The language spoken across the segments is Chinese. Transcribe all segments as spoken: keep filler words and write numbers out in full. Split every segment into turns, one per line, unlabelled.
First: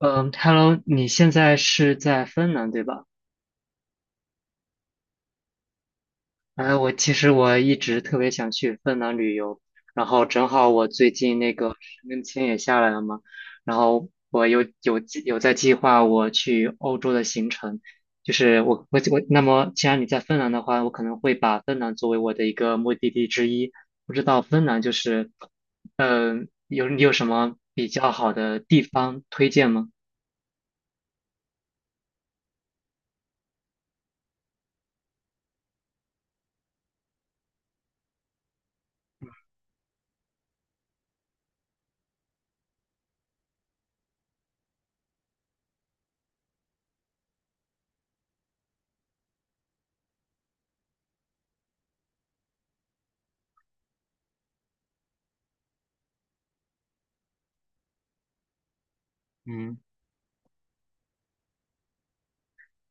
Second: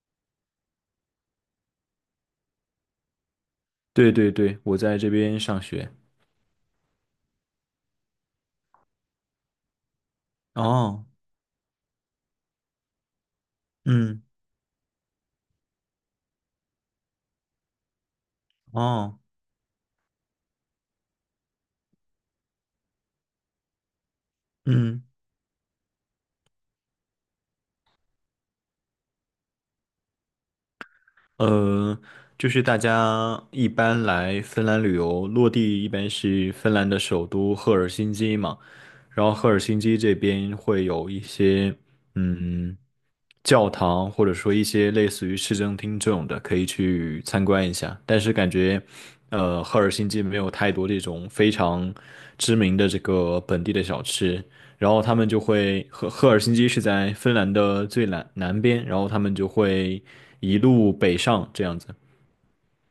嗯，Hello，你现在是在芬兰对吧？
对对对，我在这边上学。
哎，我其实我一直特别想去芬兰旅游，然后正好我
哦，
最近那个申根签也下来了嘛，然后
嗯，
我有有计有在计划我去欧洲的行程。就是我我
哦，
我，那么既然你在芬兰的话，我可能会把芬兰作为我的一个目的地之一。不知道芬兰就
嗯，
是，嗯，有你有什么比较好的地方推荐吗？
呃，就是大家一般来芬兰旅游，落地一般是芬兰的首都赫尔辛基嘛，然后赫尔辛基这边会有一些嗯教堂，或者说一些类似于市政厅这种的，可以去参观一下。但是感觉，呃，赫尔辛基没有太多这种非常知名的这个本地的小吃。然后他们就会赫赫尔辛基是在芬兰的最南南边，然后他们就
嗯。
会一路北上这样子。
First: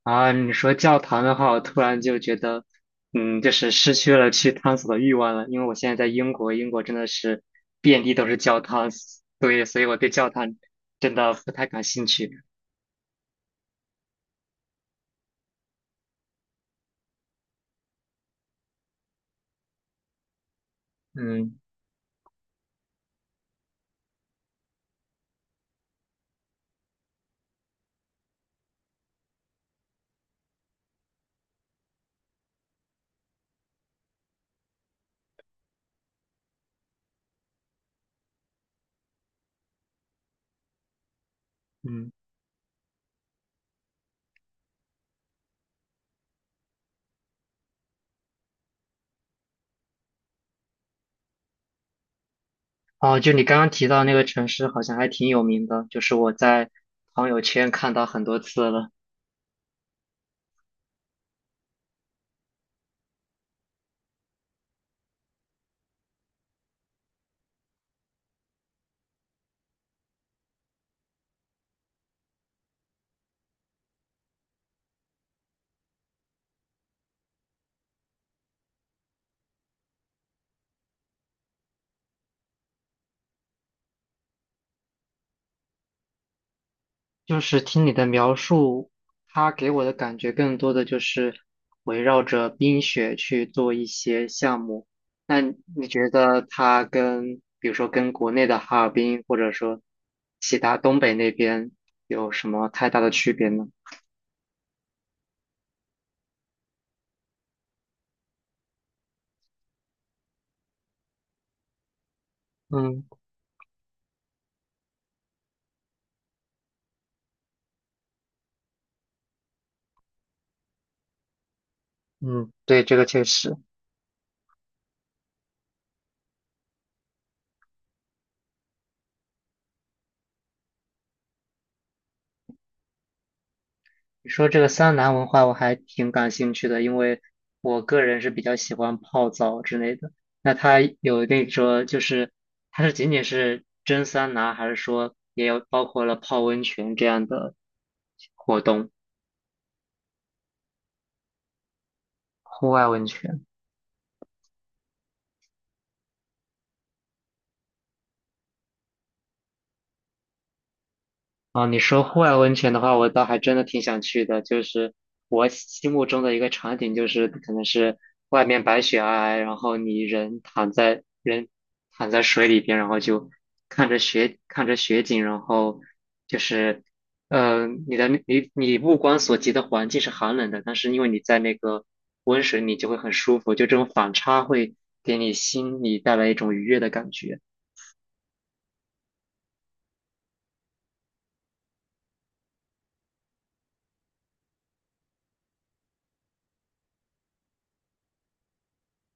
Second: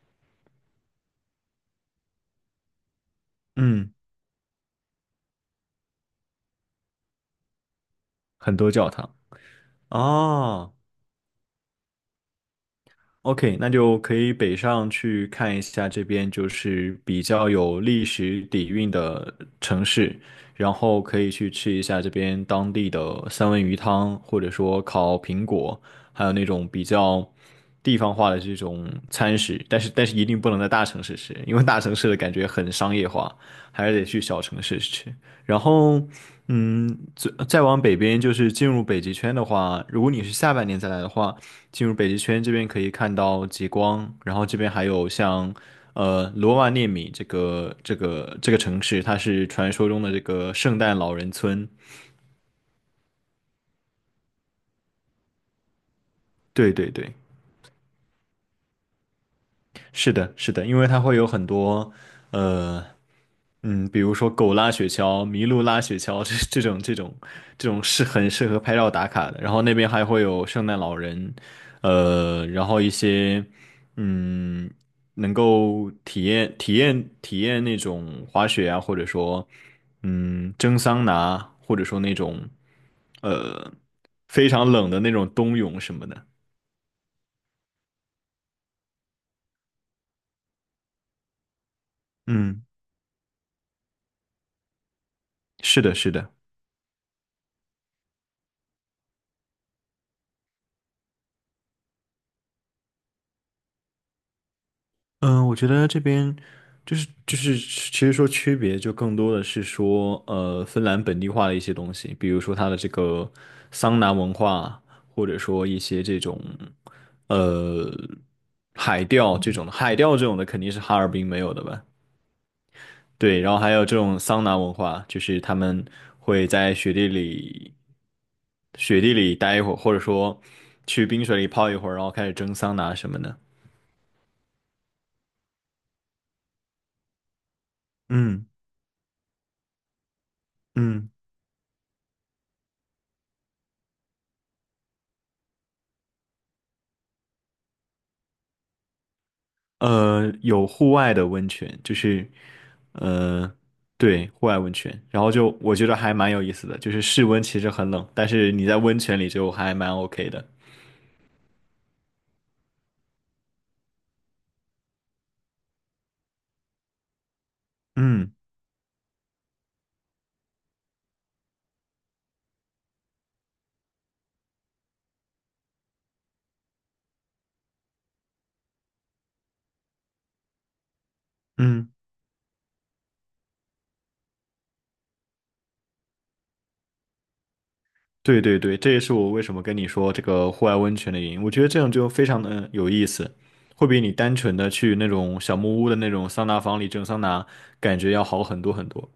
啊，你说教堂的话，我突然就觉得，嗯，就是失
嗯，
去了去探索的欲望了。因为我现在在英国，英国真的是遍地都是
很
教
多
堂，
教堂
对，所以我对教堂
啊，
真的不太感兴趣。
OK,那就可以北上去看一下这边就是比较有历史底蕴的城市，然后可以去
嗯
吃一下这边当地的三文鱼汤，或者说烤苹果，还有那种比较地方化的这种餐食。但是但是一定不能在大城市吃，因为大城市的感觉很商业化，还是得去小城市吃。然后，嗯，再再往北边就是进入北极圈的话，如果你是下半年再来的话。进入北
嗯，
极圈这边可以看到极光，然后这边还有像呃罗瓦涅米这个这个这个城市，它是传说中的这个圣诞老人村。
哦，就你刚刚提到那个城市，好像还挺有名的，就是我在
对对对，
朋友圈看到很多次了。
是的，是的，因为它会有很多呃嗯，比如说狗拉雪橇、麋鹿拉雪橇这这种这种这种是很适合拍照打卡的。然后那边还会有圣诞老人，呃，然后一些嗯，能够体验体验体验那种滑雪啊，或者说嗯蒸桑拿，或者说那种呃非常冷的那种冬泳什么的。
就是听你的描述，它给我的感觉更多的就是围绕着
嗯，
冰雪去做一些项目。那
是
你
的，
觉
是的。
得它跟，比如说跟国内的哈尔滨，或者说其他东北那边有什么太大的区别呢？
嗯，我觉得这边就是就是，其实说区别就更多的是说，呃，芬兰本地化的一些东西，比如说它的这
嗯
个桑拿文化，或者说一些这种，呃，海钓这种的，海钓这种的肯定是哈尔滨没有的吧？
嗯，对，这个确
对，然
实。
后还有这种桑拿文化，就是他们会在雪地里雪地里待一会儿，或者说去冰水里泡一会儿，然后开始蒸桑拿什么的。
你说这个桑拿文化我还挺感兴趣的，因为我个人是比
嗯
较喜欢泡澡之类的。那它
嗯。
有那种就是，它是仅仅是蒸桑拿，还是说也有包括了泡温泉这样的活动？
呃，有户外的温泉，就是，
户外温泉？
呃，对，户外温泉，然后就我觉得还蛮有意思的，就是室温其实很冷，但是你在温泉里就还蛮 OK 的。
啊，你说户外温泉的话，我倒还真的挺想去的。就是我心目中的一个场景，就是可能是
嗯
外面白雪皑皑，然后你人躺在人躺在水里边，然后就看着雪看着雪景，然后就是，嗯，你的你你目光所及的环境是寒冷的，但是因为你在那个
嗯，
温水里就会很舒服，就这种反差会给你心里带来一种愉悦的感觉。
对对对，这也是我为什么跟你说这个户外温泉的原因。我觉得这样就非常的有意思，会比你单纯的去那种小木屋的那种桑拿房里蒸桑拿，感觉要好很多很多，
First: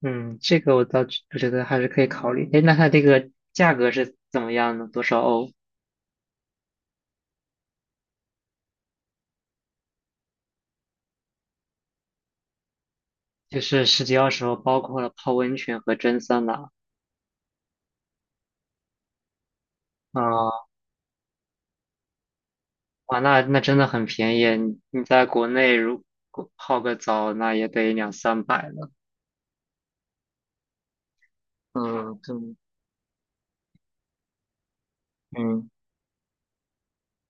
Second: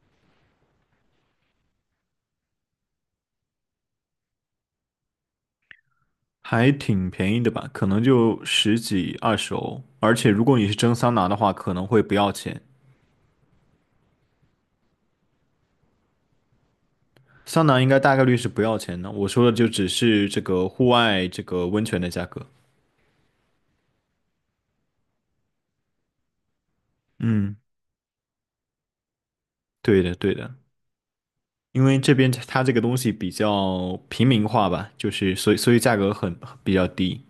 嗯，这个我倒觉觉得还是可以考虑。哎，那它这个价格是怎么样的？多少欧？
还挺便宜的吧？可能就十几二十欧，而且如果你是蒸桑拿的话，可能会不要钱。
就是十几二十欧，包括了泡温泉和蒸桑拿。
桑拿应该大概率是不要钱的，我说的就只是这
啊，
个户外这个温泉的价格。
哇，那那真的很便宜。你你在国内如果泡个澡，那
嗯
也得两三百了。
对的，对的，因为这
嗯，
边
对。
它这个东西比较平民化吧，就是所以
嗯
所以价格很比较低。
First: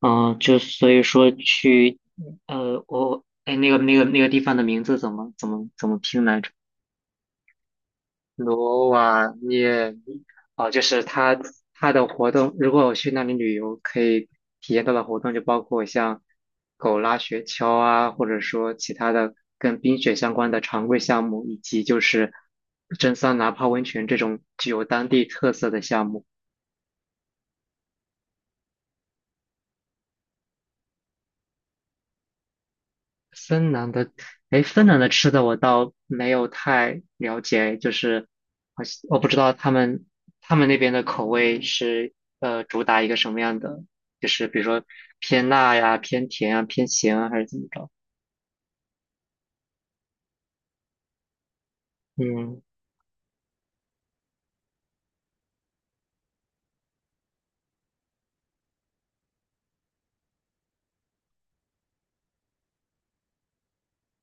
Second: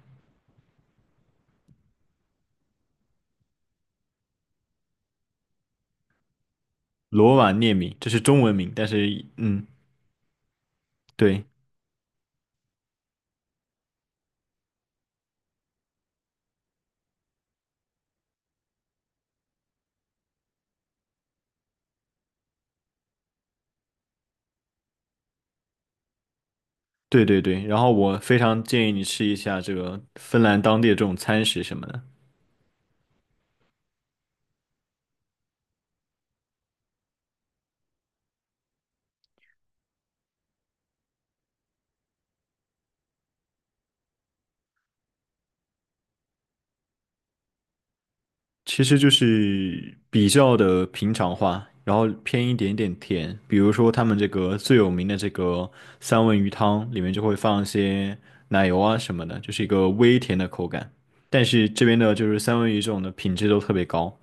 嗯，就所以说去，呃，我，哎，那个那个那个地方的名字怎么怎么怎么拼来着？
罗瓦涅米，这是中文名，但
罗
是
瓦
嗯，
涅米，哦，就是它
对
它的活动，如果我去那里旅游，可以体验到的活动就包括像狗拉雪橇啊，或者说其他的跟冰雪相关的常规项目，以及就是蒸桑拿、泡温泉这种具有当地特色的项目。
对对对。然后我非常建议你吃一下这个芬兰当地的这种餐食什么的，
芬兰的，哎，芬兰的吃的我倒没有太了解，就是好像我不知道他们他们那边的口味是呃主打一个什么样的，就是比如说偏辣呀、偏甜啊、偏咸啊，还是怎么着？
其实就是比较的平常化，然后偏一
嗯，
点点甜。比如说他们这个最有名的这个三文鱼汤，里面就会放一些奶油啊什么的，就是一个微甜的口感。但是这边的就是三文鱼这种的品质都特别高，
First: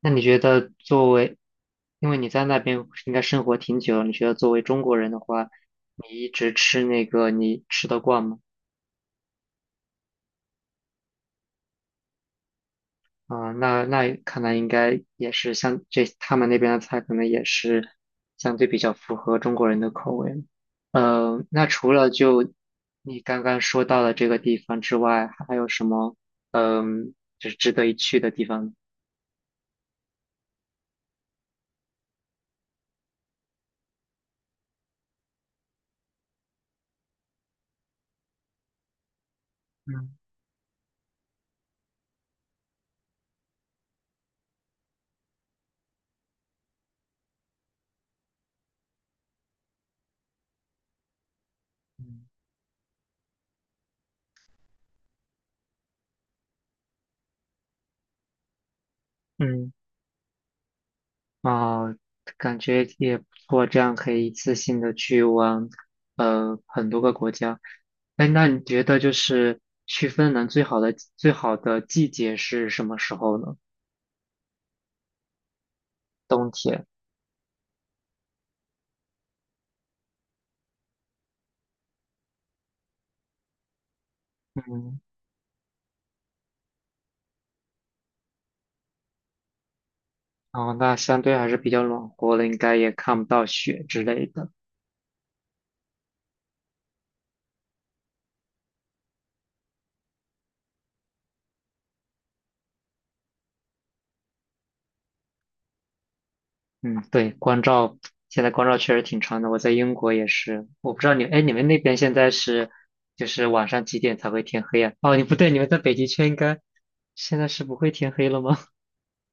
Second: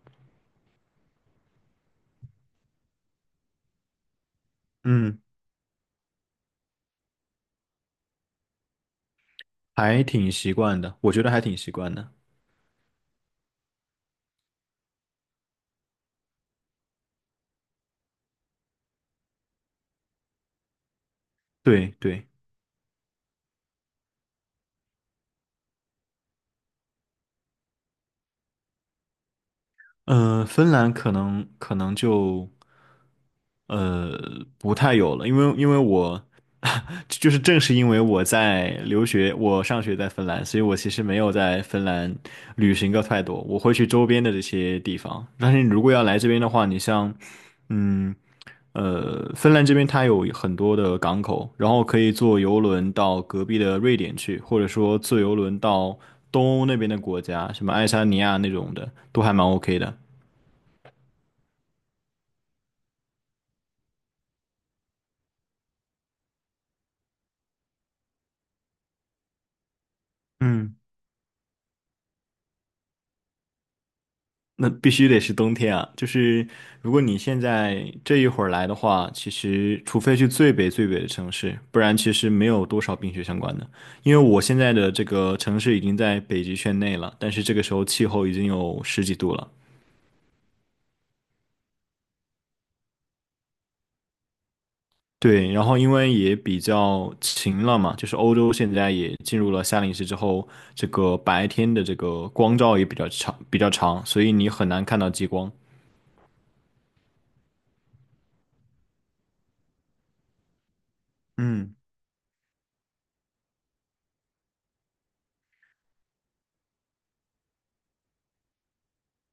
那你觉得作为，因为你在那边应该生活挺久了，你觉得作为中国人的
嗯，
话，你一直吃那个你吃得惯吗？
还挺习惯的，我觉得还挺习惯的。
啊，那那看来应该也是，像这他们那边的菜，可能也是相对比较符合中国人的口味。呃，那除
对
了
对，
就你刚刚说到的这个地方之外，还有什么，嗯，就是值得一去的地方？
嗯，芬兰可能可能就。呃，不太有了，因为因为我 就是正是因为我在留学，我上学
嗯
在芬兰，所以我其实没有在芬兰旅行过太多，我会去周边的这些地方。但是你如果要来这边的话，你像，嗯呃，芬兰这边它有很多的港口，然后可以
嗯
坐游轮到隔壁的瑞典去，或者说坐游轮到东欧那边的国家，什么爱沙尼亚那种的，都还蛮
嗯。
OK 的。
啊，感觉也不错，这样可以一次性的去往，呃，很多个国家。哎，那你觉得就是去芬兰最
嗯。
好的最好的季节是什么时候呢？
那必须得是冬天啊！就是
冬天，
如果你现在这一会儿来的话，其实除非去最北最北的城市，不然其实没有多少冰雪相关的。因为我现在的
嗯，
这个城市已经在北极圈内了，但是这个时候气候已经有十几度了。
哦，那相对还是比较暖和的，应该也看不到雪之类的。
对，然后因为也比较晴了嘛，就是欧洲现在也进入了夏令时之后，这个白天的这个光照也比较长，比较长，所以你很难看到极光。
嗯，对，光照，现在光照确实挺长的。我在英国也是，我不知道你，哎，你们
嗯。
那边现在是，就是晚上几点才会天黑啊？哦，你不对，你们在北极圈应该现在是不会天黑了吗？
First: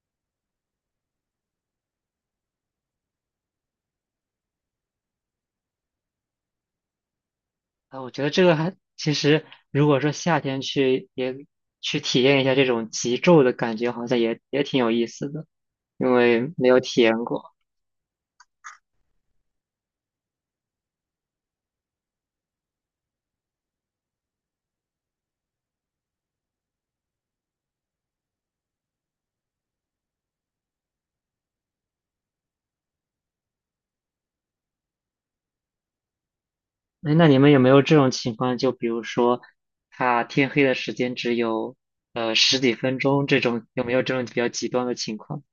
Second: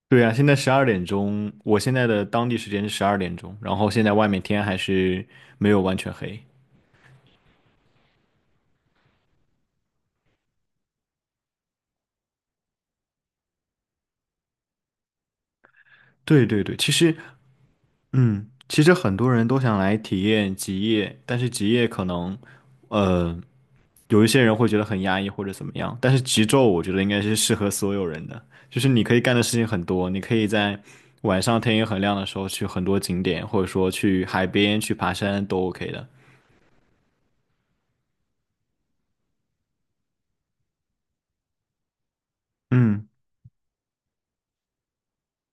对啊，现在十二点钟，我现在的当地时间是十二点钟，然后现在外面天还是没有完全黑。
啊，我觉得这个还，其实如果说夏天去，也去体验一下这种极昼的感觉，好像也也挺有意思的，因
对
为
对
没
对，
有
其
体验
实，
过。
嗯，其实很多人都想来体验极夜，但是极夜可能，呃，有一些人会觉得很压抑或者怎么样，但是极昼我觉得应该是适合所有人的，就是你可以干的事情很多，你可以在晚上天也很亮的时候去很多景点，或者说去海边去爬山都 OK 的。
哎，那你们有没有这种情况？就比如说，他天黑的时间只有呃十几分
嗯。
钟，这种有没有这种比较极端的情况？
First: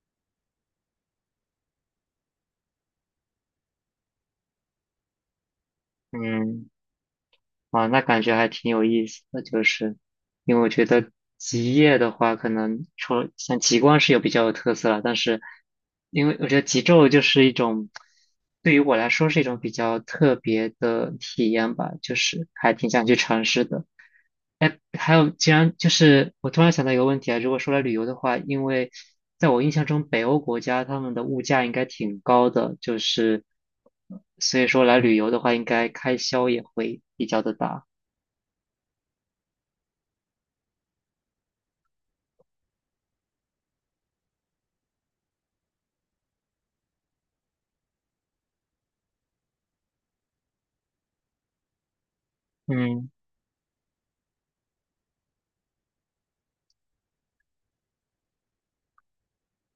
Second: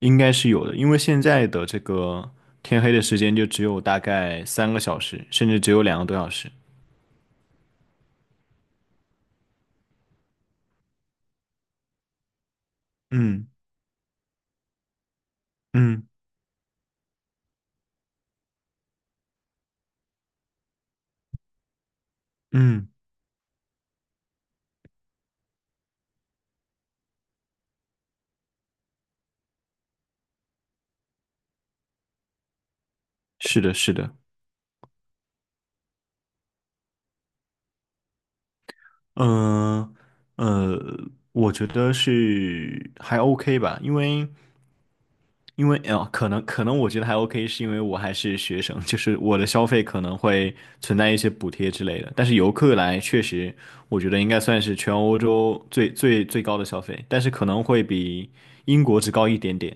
应该是有的，因为现在的这个天黑的时间就只有大概三个小时，甚至只有两个多小时。
嗯。啊，那感觉还挺有意思的，就是因为我觉得极夜的话，可能除了
嗯
像极光是有比较有特色了，但是
嗯
因为我觉得极昼就是一种，对于我来说是一种比较特别的体验吧，就是还挺
嗯，
想去尝试的。哎，还有，既然就是我突然想到一个问题啊，如果说来旅游的话，因为在我印象中，北欧国家他们的物价应该挺高的，就是
是的，是的，
所以说来旅游的话，应该开销也会比较的大。
嗯呃，呃我觉得是还 OK 吧，因为因为啊、呃可能可能我觉得还 OK,是因为我还是学生，就是我的消费可能会存在一些补贴之类的，但是游客来
嗯，
确实，我觉得应该算是全欧洲最最最高的消费，但是可能会比英国只高一点点。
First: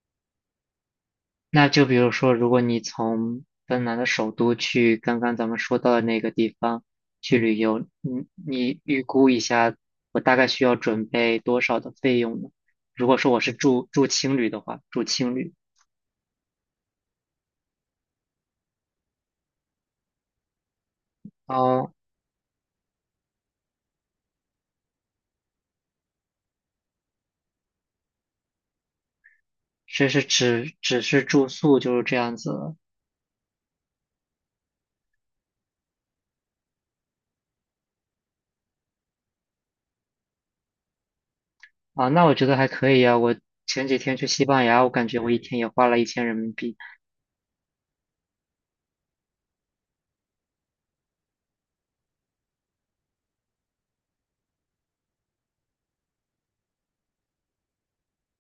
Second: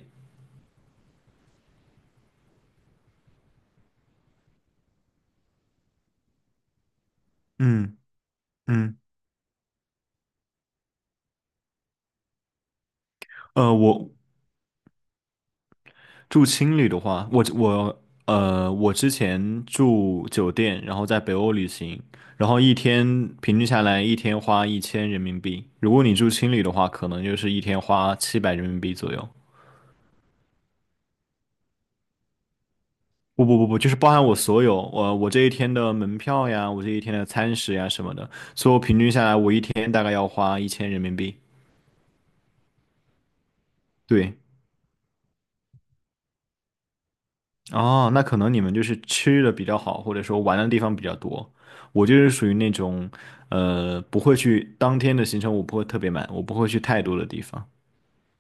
那就比如说，如果你从芬兰的首都去刚刚咱们说到的那个地方去旅游，
嗯
你你
嗯，
预估一下，我大概需要准备多少的费用呢？如果说我是
呃，
住住
我
青旅的话，住青旅。
住青旅的话，我我呃，我之前住酒店，然后在北欧旅
哦。
行，然后一天平均下来一天花一千人民币。如果你住青旅的话，可能就是一天花七百人民币左右。
这是只只是住宿就是这样子？
不不不不，就是包含我所有，我我这一天的门票呀，我这一天的餐食呀什么的，所以我平均下来我一天大概要花一千人民币。
啊，那我觉得还可以啊。我前几天去
对。
西班牙，我感觉我一天也花了一千人民币。
哦，那可能你们就是吃的比较好，或者说玩的地方比较多。我就是属于那种，呃，不会去当天的行程，我不会特别满，我不会去太多的地方。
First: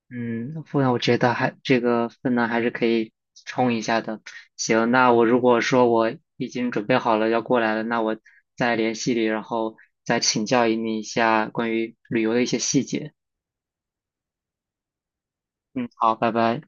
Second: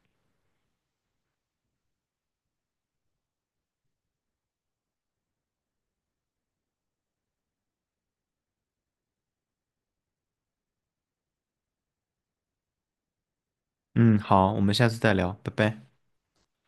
嗯，不然我觉得还这个分呢还是可以冲一下的。行，那我如果说我已经准备好了要过来了，那我再联系你，然后再请教你一下关于旅游的一些细节。
嗯，好，我们下次再聊，拜拜。
嗯，好，拜拜。